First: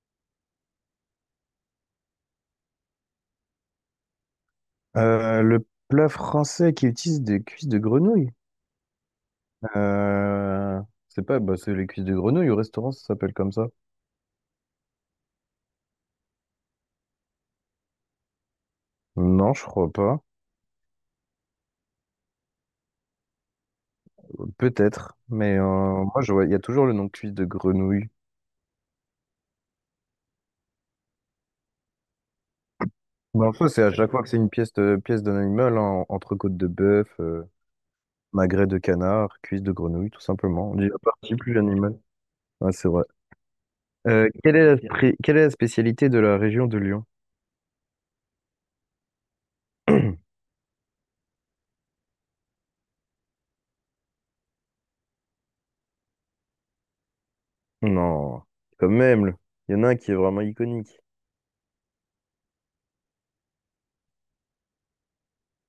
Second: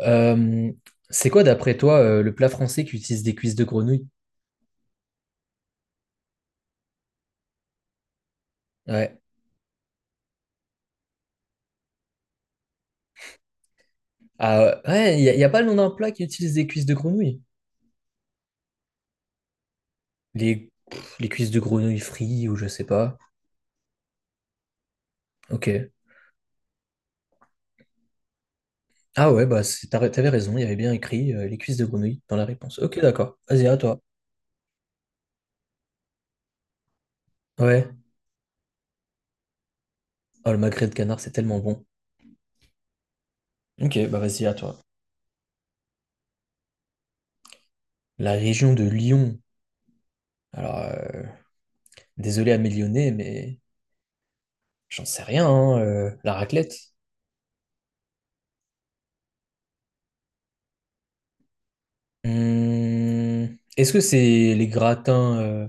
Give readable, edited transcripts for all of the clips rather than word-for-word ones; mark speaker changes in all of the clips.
Speaker 1: Euh, c'est quoi, d'après toi, le plat français qui utilise des cuisses de grenouille?
Speaker 2: Le plat français qui utilise des cuisses de grenouille.
Speaker 1: Ouais.
Speaker 2: Euh, c'est pas, bah, c'est les cuisses de grenouille au restaurant, ça s'appelle comme ça.
Speaker 1: Ah ouais, il n'y a, pas le nom d'un plat qui utilise des cuisses de grenouille.
Speaker 2: Non, je crois pas.
Speaker 1: Les cuisses de grenouille frites ou je sais pas.
Speaker 2: Peut-être, mais
Speaker 1: Ok.
Speaker 2: moi, je vois, il y a toujours le nom de cuisse de grenouille.
Speaker 1: Ah ouais, bah t'avais raison, il y avait bien écrit les cuisses de grenouille dans la réponse. Ok, d'accord.
Speaker 2: Mais en
Speaker 1: Vas-y,
Speaker 2: soi,
Speaker 1: à
Speaker 2: c'est à
Speaker 1: toi.
Speaker 2: chaque fois que c'est une pièce, pièce d'un animal, hein, entrecôte de bœuf,
Speaker 1: Ouais.
Speaker 2: magret de canard, cuisse de grenouille, tout
Speaker 1: Oh, le
Speaker 2: simplement. On
Speaker 1: magret
Speaker 2: dit
Speaker 1: de
Speaker 2: la
Speaker 1: canard, c'est
Speaker 2: partie plus
Speaker 1: tellement bon.
Speaker 2: l'animal. Ouais, c'est vrai.
Speaker 1: Ok, bah vas-y, à
Speaker 2: Quelle est la,
Speaker 1: toi.
Speaker 2: quelle est la spécialité de la région de Lyon?
Speaker 1: La région de Lyon. Alors, désolé à mes Lyonnais, mais j'en sais rien, hein, la raclette.
Speaker 2: Non, quand même. Il y en a un qui est vraiment iconique.
Speaker 1: Est-ce que c'est les gratins,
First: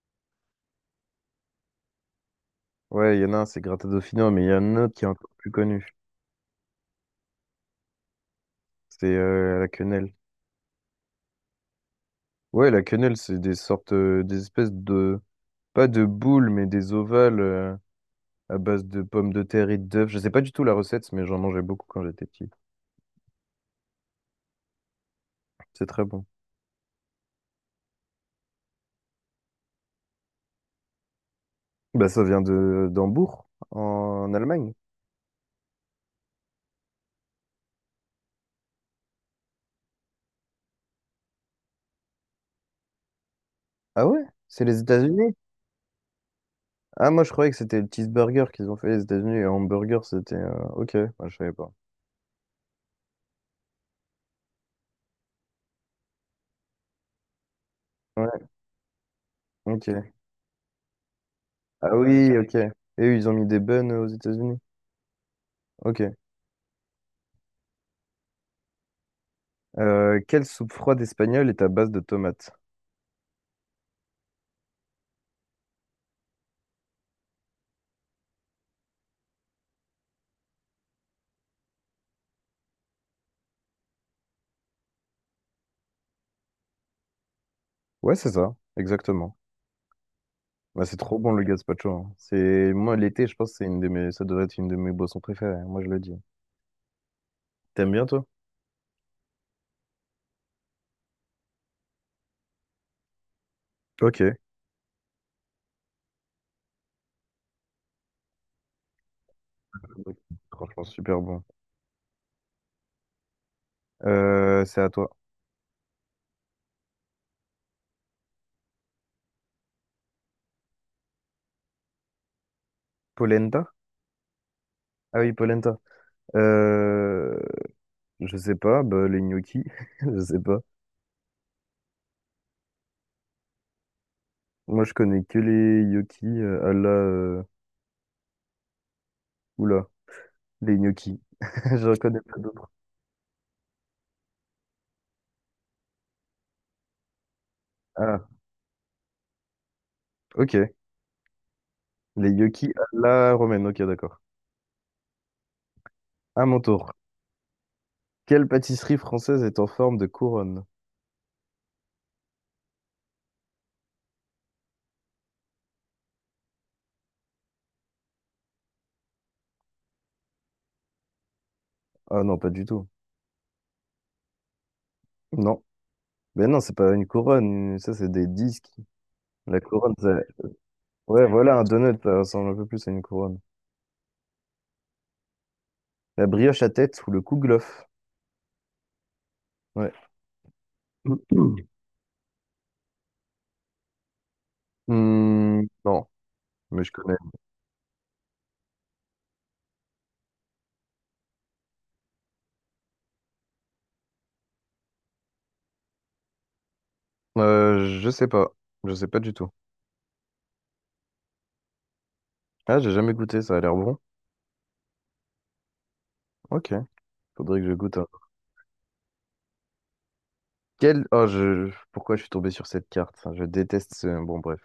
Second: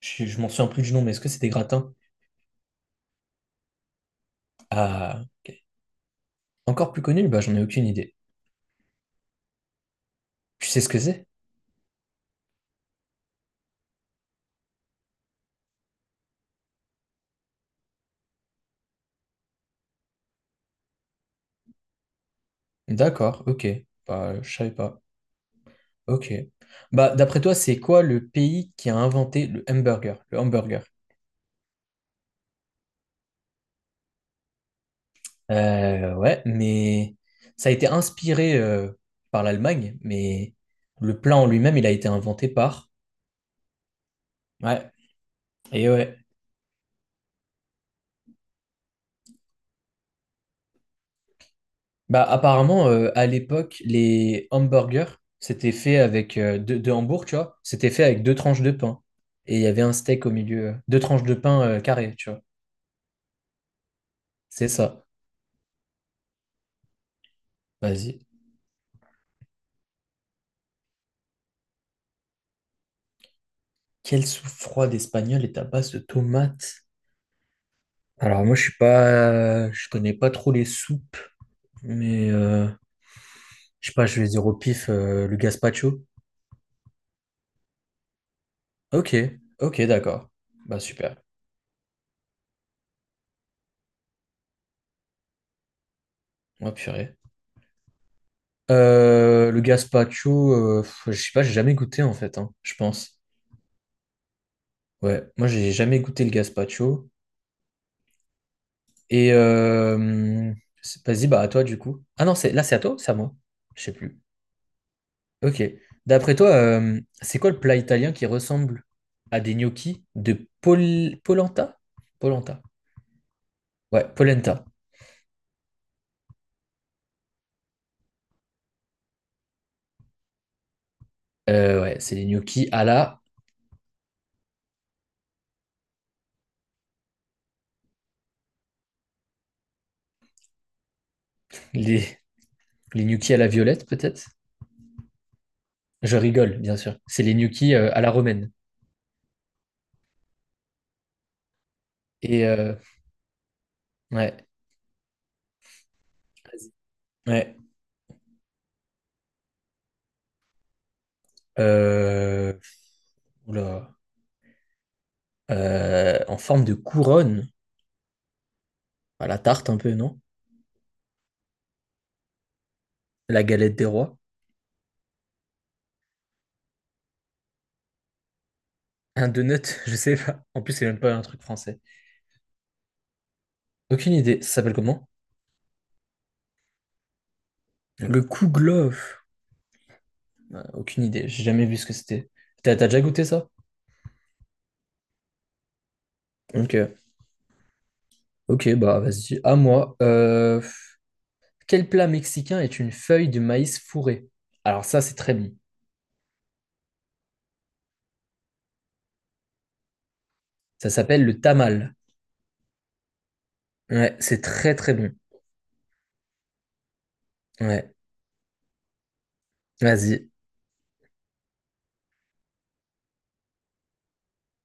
Speaker 1: je m'en souviens plus du nom, mais est-ce que c'est des gratins.
Speaker 2: Ouais, il y en a un, c'est Gratta Dauphinois, mais il y en a un autre qui est
Speaker 1: Ah,
Speaker 2: encore plus
Speaker 1: ok.
Speaker 2: connu.
Speaker 1: Encore plus connus? Bah, j'en ai aucune idée.
Speaker 2: C'est la quenelle.
Speaker 1: Tu sais ce que c'est?
Speaker 2: Ouais, la quenelle, c'est des sortes, des espèces de, pas de boules, mais des ovales à base de pommes de terre et d'œufs. Je sais pas du tout la recette, mais j'en mangeais beaucoup quand j'étais petit.
Speaker 1: D'accord, ok. Bah, je savais pas.
Speaker 2: C'est très bon.
Speaker 1: Ok. Bah, d'après toi, c'est quoi le pays qui a inventé le hamburger, le hamburger?
Speaker 2: Bah, ça vient de d'Hambourg, en Allemagne.
Speaker 1: Ouais, mais ça a été inspiré par l'Allemagne, mais le plat en lui-même, il a été inventé par...
Speaker 2: Ah ouais? C'est les
Speaker 1: Ouais,
Speaker 2: États-Unis?
Speaker 1: et ouais.
Speaker 2: Ah, moi, je croyais que c'était le cheeseburger qu'ils ont fait les États-Unis. Et hamburger, c'était. Ok, moi, je savais pas.
Speaker 1: Bah, apparemment, à l'époque, les hamburgers, c'était fait avec deux hambourgs, tu vois. C'était fait avec deux
Speaker 2: Ouais,
Speaker 1: tranches de pain. Et il y avait un
Speaker 2: ok.
Speaker 1: steak au milieu. Deux tranches de pain
Speaker 2: Ah
Speaker 1: carré, tu
Speaker 2: oui,
Speaker 1: vois.
Speaker 2: ok. Et eux, ils ont mis des buns aux États-Unis.
Speaker 1: C'est ça.
Speaker 2: Ok.
Speaker 1: Vas-y.
Speaker 2: Quelle soupe froide espagnole est à base de tomates?
Speaker 1: Quelle soupe froide espagnole est à base de tomates? Alors moi, je suis pas, je connais pas trop les soupes, mais je sais pas, je vais dire au pif le gazpacho.
Speaker 2: Ouais, c'est ça,
Speaker 1: Ok,
Speaker 2: exactement.
Speaker 1: ok, d'accord. Bah
Speaker 2: Bah, c'est trop
Speaker 1: super.
Speaker 2: bon le gazpacho, hein. C'est moi l'été, je pense que c'est une de mes, ça devrait être une de mes boissons préférées. Moi, je le dis.
Speaker 1: Oh, purée.
Speaker 2: T'aimes bien toi?
Speaker 1: Le gazpacho, je sais pas, j'ai jamais goûté en fait, hein, je pense.
Speaker 2: Ok.
Speaker 1: Ouais, moi j'ai jamais goûté le gazpacho. Et
Speaker 2: Franchement, super
Speaker 1: vas-y, bah
Speaker 2: bon.
Speaker 1: à toi du coup. Ah non, c'est là c'est à toi, ou c'est à moi. Je sais plus.
Speaker 2: C'est à toi.
Speaker 1: Ok. D'après toi, c'est quoi le plat italien qui ressemble à des gnocchis de polenta? Polenta.
Speaker 2: Polenta?
Speaker 1: Ouais, polenta.
Speaker 2: Ah oui, polenta. Euh, je sais pas. Bah, les gnocchis. Je sais pas.
Speaker 1: Ouais, c'est les gnocchis à la...
Speaker 2: Moi, je connais que les gnocchis à la. Oula, les gnocchis. Je
Speaker 1: les
Speaker 2: reconnais pas d'autres.
Speaker 1: les gnocchis à la violette peut-être. Je rigole, bien sûr. C'est les gnocchis à la
Speaker 2: Ah,
Speaker 1: romaine.
Speaker 2: ok. Les
Speaker 1: Et
Speaker 2: gnocchis
Speaker 1: euh,
Speaker 2: à la romaine. Ok, d'accord.
Speaker 1: ouais,
Speaker 2: À mon tour.
Speaker 1: ouais.
Speaker 2: Quelle pâtisserie française est en forme de couronne?
Speaker 1: Euh, Oula. En forme de couronne. Bah, la tarte un peu, non?
Speaker 2: Ah non, pas du tout.
Speaker 1: La galette des rois?
Speaker 2: Non. Ben non, c'est pas une couronne. Ça, c'est des disques.
Speaker 1: Un
Speaker 2: La
Speaker 1: donut? Je
Speaker 2: couronne,
Speaker 1: sais
Speaker 2: ça...
Speaker 1: pas. En plus, c'est même pas un
Speaker 2: Ouais,
Speaker 1: truc
Speaker 2: voilà, un
Speaker 1: français.
Speaker 2: donut, ça ressemble un peu plus à une couronne.
Speaker 1: Aucune idée. Ça s'appelle comment?
Speaker 2: La brioche à tête ou le kouglof.
Speaker 1: Le kouglof.
Speaker 2: Ouais.
Speaker 1: Aucune idée. J'ai jamais vu ce que c'était. T'as déjà goûté ça?
Speaker 2: Hmm, non,
Speaker 1: Ok.
Speaker 2: mais je connais.
Speaker 1: Ok, bah vas-y. À moi. Quel plat mexicain est une feuille de maïs fourrée? Alors ça, c'est très bon.
Speaker 2: Je sais pas. Je sais pas du tout.
Speaker 1: Ça s'appelle le tamal.
Speaker 2: Ah, j'ai jamais goûté, ça a l'air bon.
Speaker 1: Ouais, c'est très très bon.
Speaker 2: Ok, faudrait que je
Speaker 1: Ouais.
Speaker 2: goûte un.
Speaker 1: Vas-y.
Speaker 2: Pourquoi je suis tombé sur cette carte? Bon, bref.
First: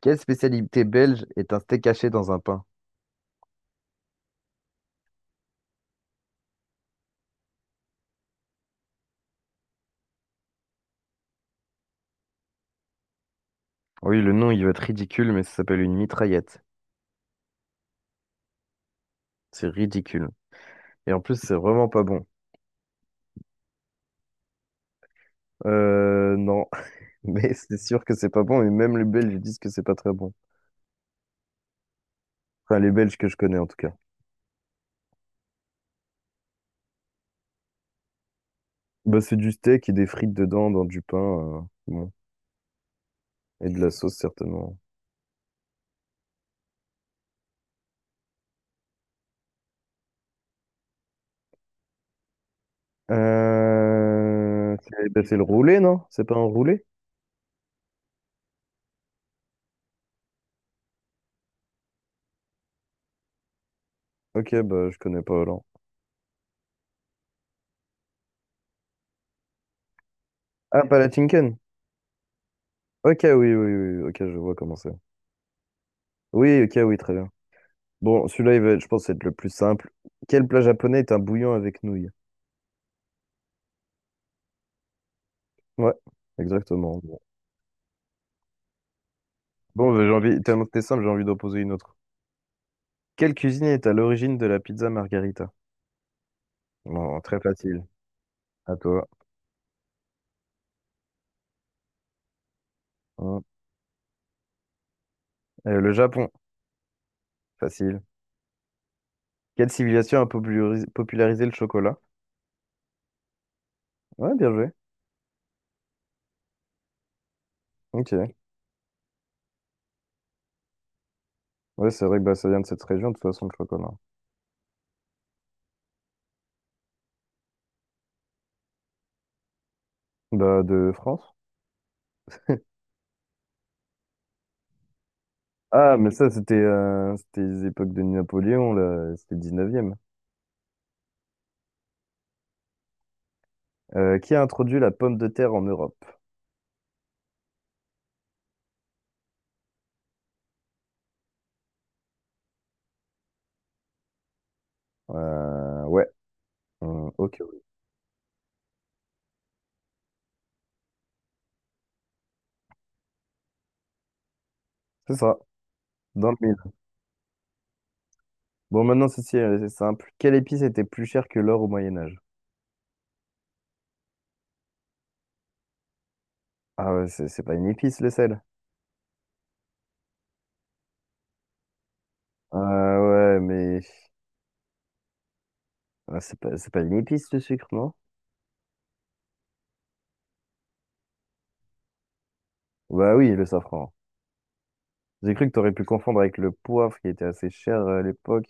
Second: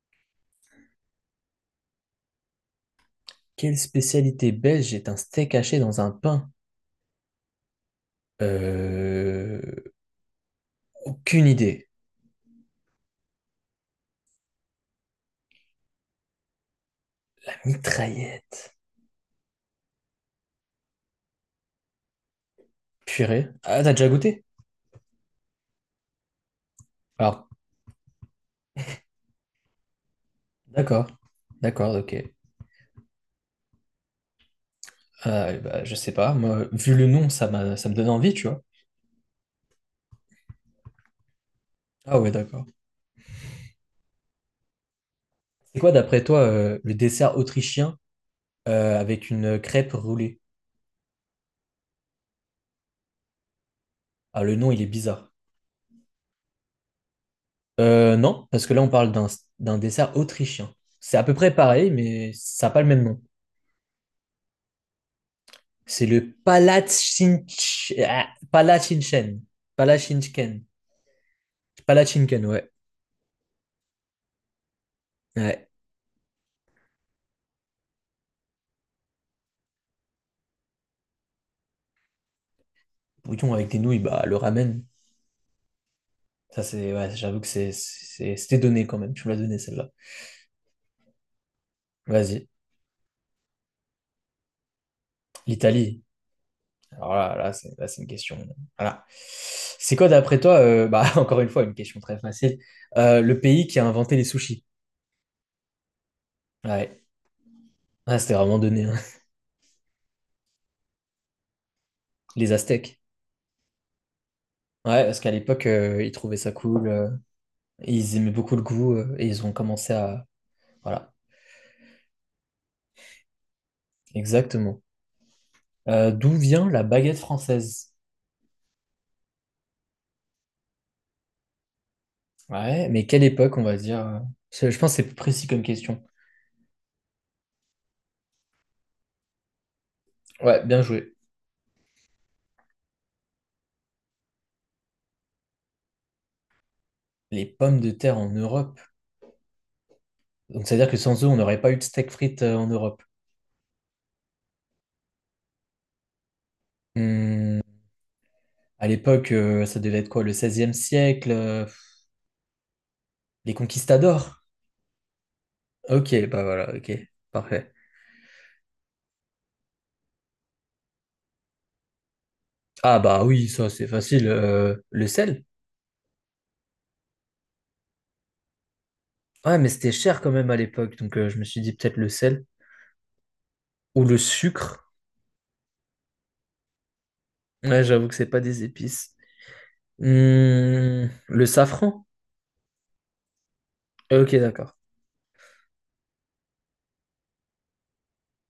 Speaker 2: Quelle spécialité belge est un steak haché dans un pain?
Speaker 1: Quelle spécialité belge est un steak haché dans un pain? Euh... Aucune idée.
Speaker 2: Oui, le nom, il va être ridicule, mais ça s'appelle une mitraillette.
Speaker 1: La Mitraillette.
Speaker 2: C'est ridicule. Et en plus, c'est vraiment pas bon.
Speaker 1: Purée. Ah, t'as déjà goûté?
Speaker 2: Non.
Speaker 1: Alors,
Speaker 2: Mais c'est sûr que c'est pas bon, et même les Belges disent que c'est pas très bon.
Speaker 1: d'accord. D'accord, ok.
Speaker 2: Enfin, les Belges que je connais, en tout cas.
Speaker 1: Ah, bah, je sais pas. Moi, vu le nom, ça me donne envie, tu vois.
Speaker 2: Bah, c'est du steak et des frites dedans, dans du pain, bon.
Speaker 1: Ah ouais, d'accord.
Speaker 2: Et de la sauce, certainement.
Speaker 1: C'est quoi, d'après toi, le dessert autrichien avec une crêpe roulée? Ah, le nom, il est bizarre.
Speaker 2: C'est le roulé, non? C'est pas un roulé?
Speaker 1: Non, parce que là, on parle d'un dessert autrichien. C'est à peu près pareil, mais ça n'a pas le même nom.
Speaker 2: Ok, bah, je connais pas Hollande.
Speaker 1: C'est le Palatschinken. Palatschinken.
Speaker 2: Ah, Palatinken?
Speaker 1: Palatschinken, ouais.
Speaker 2: Ok, oui, ok, je vois comment c'est.
Speaker 1: Ouais.
Speaker 2: Oui, ok, oui, très bien. Bon, celui-là, je pense, être le plus simple. Quel plat japonais est un bouillon avec nouilles?
Speaker 1: Bouillon avec des nouilles, bah, le ramen.
Speaker 2: Ouais,
Speaker 1: Ça, c'est,
Speaker 2: exactement.
Speaker 1: ouais, j'avoue que c'était donné quand même. Tu me l'as donné celle-là.
Speaker 2: Bon, bah, j'ai envie, tellement que t'es simple, j'ai envie d'en poser une autre.
Speaker 1: Vas-y.
Speaker 2: Quelle cuisine est à l'origine de la pizza margarita?
Speaker 1: L'Italie. Alors
Speaker 2: Bon,
Speaker 1: là,
Speaker 2: très facile.
Speaker 1: là, c'est une question.
Speaker 2: À
Speaker 1: Voilà.
Speaker 2: toi.
Speaker 1: C'est quoi, d'après toi, bah, encore une fois, une question très facile. Le
Speaker 2: Hein.
Speaker 1: pays qui a inventé les sushis.
Speaker 2: Le Japon,
Speaker 1: Ouais.
Speaker 2: facile.
Speaker 1: Ah, c'était vraiment donné, hein.
Speaker 2: Quelle civilisation a popularisé le chocolat?
Speaker 1: Les Aztèques.
Speaker 2: Ouais, bien joué.
Speaker 1: Ouais, parce qu'à l'époque, ils trouvaient ça cool. Ils aimaient
Speaker 2: Ok.
Speaker 1: beaucoup le goût et ils ont commencé à... Voilà.
Speaker 2: Ouais, c'est vrai que bah, ça vient de cette région, de toute façon, le chocolat.
Speaker 1: Exactement. D'où vient la baguette française?
Speaker 2: Bah, de France?
Speaker 1: Ouais, mais quelle époque, on va dire? Je pense que c'est plus précis comme
Speaker 2: Ah,
Speaker 1: question.
Speaker 2: mais ça, c'était les époques de Napoléon, là. C'était le 19e.
Speaker 1: Ouais, bien joué.
Speaker 2: Qui a introduit la pomme de terre en Europe?
Speaker 1: Les pommes de terre en Europe. Donc, c'est-à-dire que sans eux, on n'aurait pas eu de steak frites en Europe.
Speaker 2: Ouais. Ok,
Speaker 1: Hmm,
Speaker 2: ouais.
Speaker 1: à l'époque, ça devait être quoi, le 16e siècle, les conquistadors.
Speaker 2: C'est ça.
Speaker 1: Ok,
Speaker 2: Dans le
Speaker 1: bah
Speaker 2: mille.
Speaker 1: voilà, ok, parfait.
Speaker 2: Bon, maintenant, ceci, c'est simple. Quelle épice était plus chère que l'or au Moyen-Âge?
Speaker 1: Ah bah oui, ça c'est facile. Le sel?
Speaker 2: Ah ouais, c'est pas une épice, le sel.
Speaker 1: Ouais, mais c'était cher quand même à l'époque, donc je me suis dit peut-être le sel
Speaker 2: Ah ouais, mais...
Speaker 1: ou le sucre.
Speaker 2: ah, c'est pas une épice, le sucre,
Speaker 1: Ouais,
Speaker 2: non?
Speaker 1: j'avoue que c'est pas des épices. Le safran?
Speaker 2: Bah oui, le safran.
Speaker 1: Ok, d'accord.
Speaker 2: J'ai cru que t'aurais pu confondre avec le poivre qui était assez cher à l'époque.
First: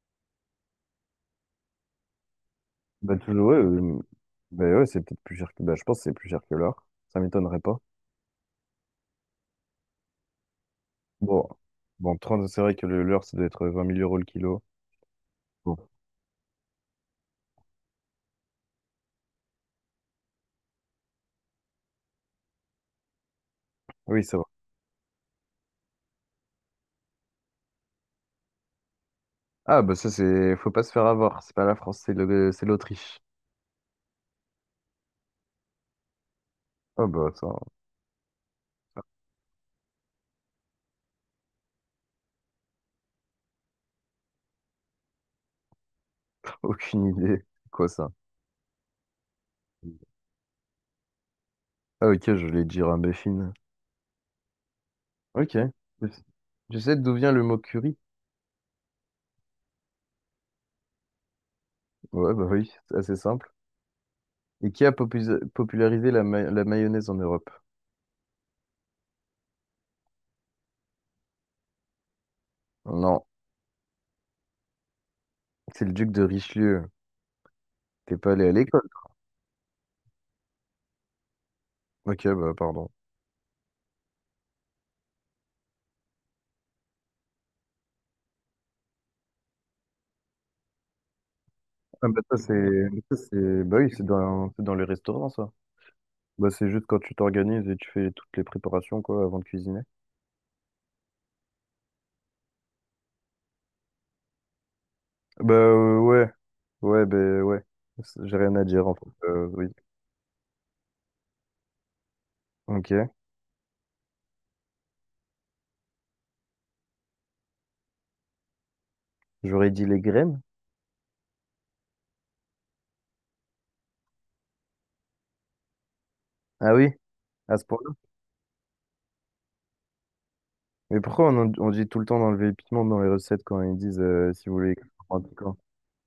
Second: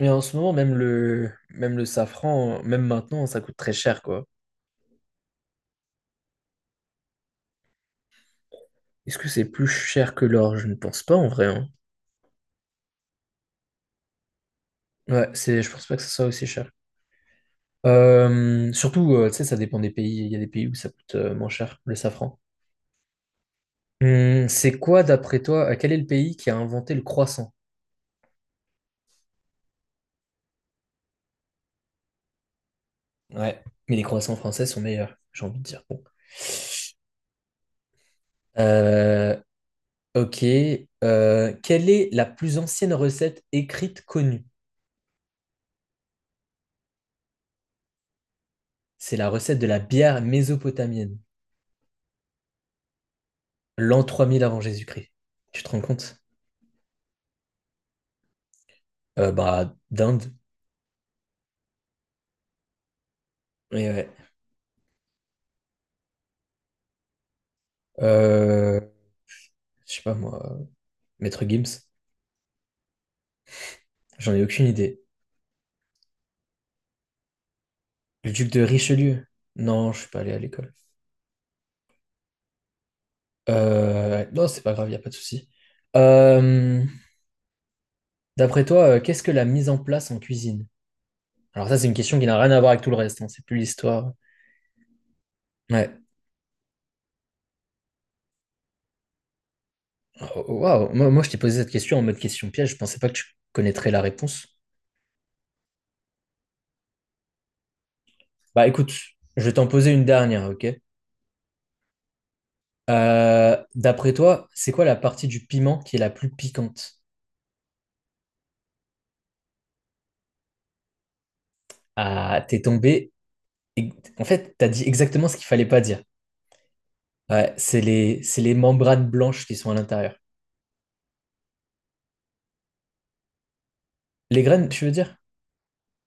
Speaker 1: Mais en ce moment, même le safran, même
Speaker 2: Bah
Speaker 1: maintenant, ça
Speaker 2: toujours,
Speaker 1: coûte très cher, quoi.
Speaker 2: bah ouais, c'est peut-être plus cher que... Bah je pense que c'est plus cher que l'or. Ça m'étonnerait pas.
Speaker 1: Est-ce que c'est plus cher que l'or? Je ne pense pas en vrai,
Speaker 2: Bon,
Speaker 1: hein.
Speaker 2: bon 30, c'est vrai que le leurre, ça doit être 20 000 euros le kilo.
Speaker 1: Ouais, c'est, je pense
Speaker 2: Bon.
Speaker 1: pas que ça soit aussi cher. Surtout, tu sais, ça dépend des pays. Il y a des pays où ça coûte moins cher, le safran.
Speaker 2: Oui, ça va.
Speaker 1: C'est quoi, d'après toi, quel est le pays qui a inventé le croissant?
Speaker 2: Ah, bah ça, c'est... Faut pas se faire avoir. C'est pas la France, c'est l'Autriche.
Speaker 1: Ouais, mais les croissants français sont meilleurs, j'ai envie de dire. Bon.
Speaker 2: Ah bah ça,
Speaker 1: Euh, ok. Quelle est la plus ancienne recette écrite connue?
Speaker 2: aucune idée. C'est quoi ça?
Speaker 1: C'est la recette de la bière mésopotamienne,
Speaker 2: Ah ok, je voulais dire un béfine.
Speaker 1: l'an 3000 avant Jésus-Christ.
Speaker 2: Ok.
Speaker 1: Tu te rends
Speaker 2: Je
Speaker 1: compte?
Speaker 2: je sais d'où vient le mot curry.
Speaker 1: Bah, d'Inde.
Speaker 2: Ouais, bah oui, c'est assez simple. Et qui a popularisé la, la mayonnaise en Europe?
Speaker 1: Euh, je sais pas moi, Maître Gims,
Speaker 2: Non,
Speaker 1: j'en ai aucune idée.
Speaker 2: c'est le duc de Richelieu. T'es
Speaker 1: Le
Speaker 2: pas allé à
Speaker 1: duc de
Speaker 2: l'école.
Speaker 1: Richelieu, non, je suis pas allé à l'école.
Speaker 2: Ok, bah pardon.
Speaker 1: Non, c'est pas grave, y a pas de souci. Euh, D'après toi, qu'est-ce que la mise en place en cuisine? Alors ça, c'est une
Speaker 2: Ah
Speaker 1: question
Speaker 2: bah
Speaker 1: qui
Speaker 2: ça
Speaker 1: n'a rien à voir avec
Speaker 2: c'est...
Speaker 1: tout le reste, hein, c'est plus
Speaker 2: Bah oui,
Speaker 1: l'histoire.
Speaker 2: c'est dans les restaurants, ça.
Speaker 1: Ouais.
Speaker 2: Bah, c'est juste quand tu t'organises et tu fais toutes les préparations quoi avant de cuisiner.
Speaker 1: Oh, oh, waouh, moi je t'ai posé cette question en mode question piège, je pensais pas que tu connaîtrais la réponse.
Speaker 2: Bah euh, ouais, ouais, bah ouais. J'ai rien à
Speaker 1: Bah
Speaker 2: dire
Speaker 1: écoute,
Speaker 2: en fait.
Speaker 1: je vais t'en
Speaker 2: Oui.
Speaker 1: poser une dernière, ok?
Speaker 2: Ok.
Speaker 1: D'après toi, c'est quoi la partie du piment qui est la plus piquante?
Speaker 2: J'aurais dit les graines.
Speaker 1: Ah, t'es tombé. Et- En fait, tu as dit exactement ce qu'il fallait pas dire.
Speaker 2: Ah oui,
Speaker 1: Ouais,
Speaker 2: à ce
Speaker 1: c'est
Speaker 2: point-là.
Speaker 1: les, c'est les membranes blanches qui sont à l'intérieur.
Speaker 2: Mais pourquoi on, on dit tout le temps d'enlever les piments dans les recettes quand ils disent
Speaker 1: Les
Speaker 2: si vous
Speaker 1: graines,
Speaker 2: voulez
Speaker 1: tu veux dire?
Speaker 2: en piquant?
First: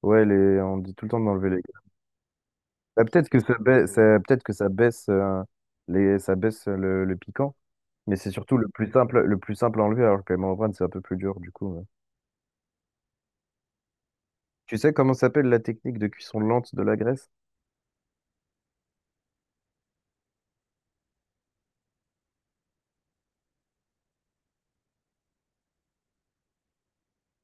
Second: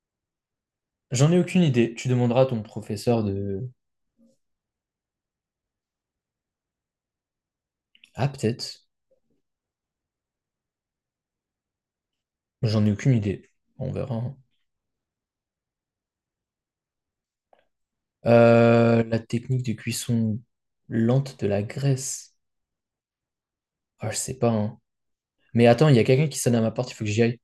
Speaker 2: Ouais, on dit tout le temps
Speaker 1: J'en ai
Speaker 2: d'enlever les
Speaker 1: aucune
Speaker 2: graines.
Speaker 1: idée. Tu demanderas à ton
Speaker 2: Bah,
Speaker 1: professeur de...
Speaker 2: peut-être que ça baisse ça baisse le piquant, mais
Speaker 1: Ah,
Speaker 2: c'est surtout
Speaker 1: peut-être.
Speaker 2: le plus simple à enlever alors que les membranes c'est un peu plus dur du coup, ouais.
Speaker 1: J'en ai aucune idée. On verra, hein.
Speaker 2: Tu sais comment s'appelle la technique de cuisson lente de la graisse?
Speaker 1: La technique de cuisson lente de la graisse. Ah, je sais pas, hein. Mais attends, il y a quelqu'un qui sonne à ma porte, il faut que j'y aille.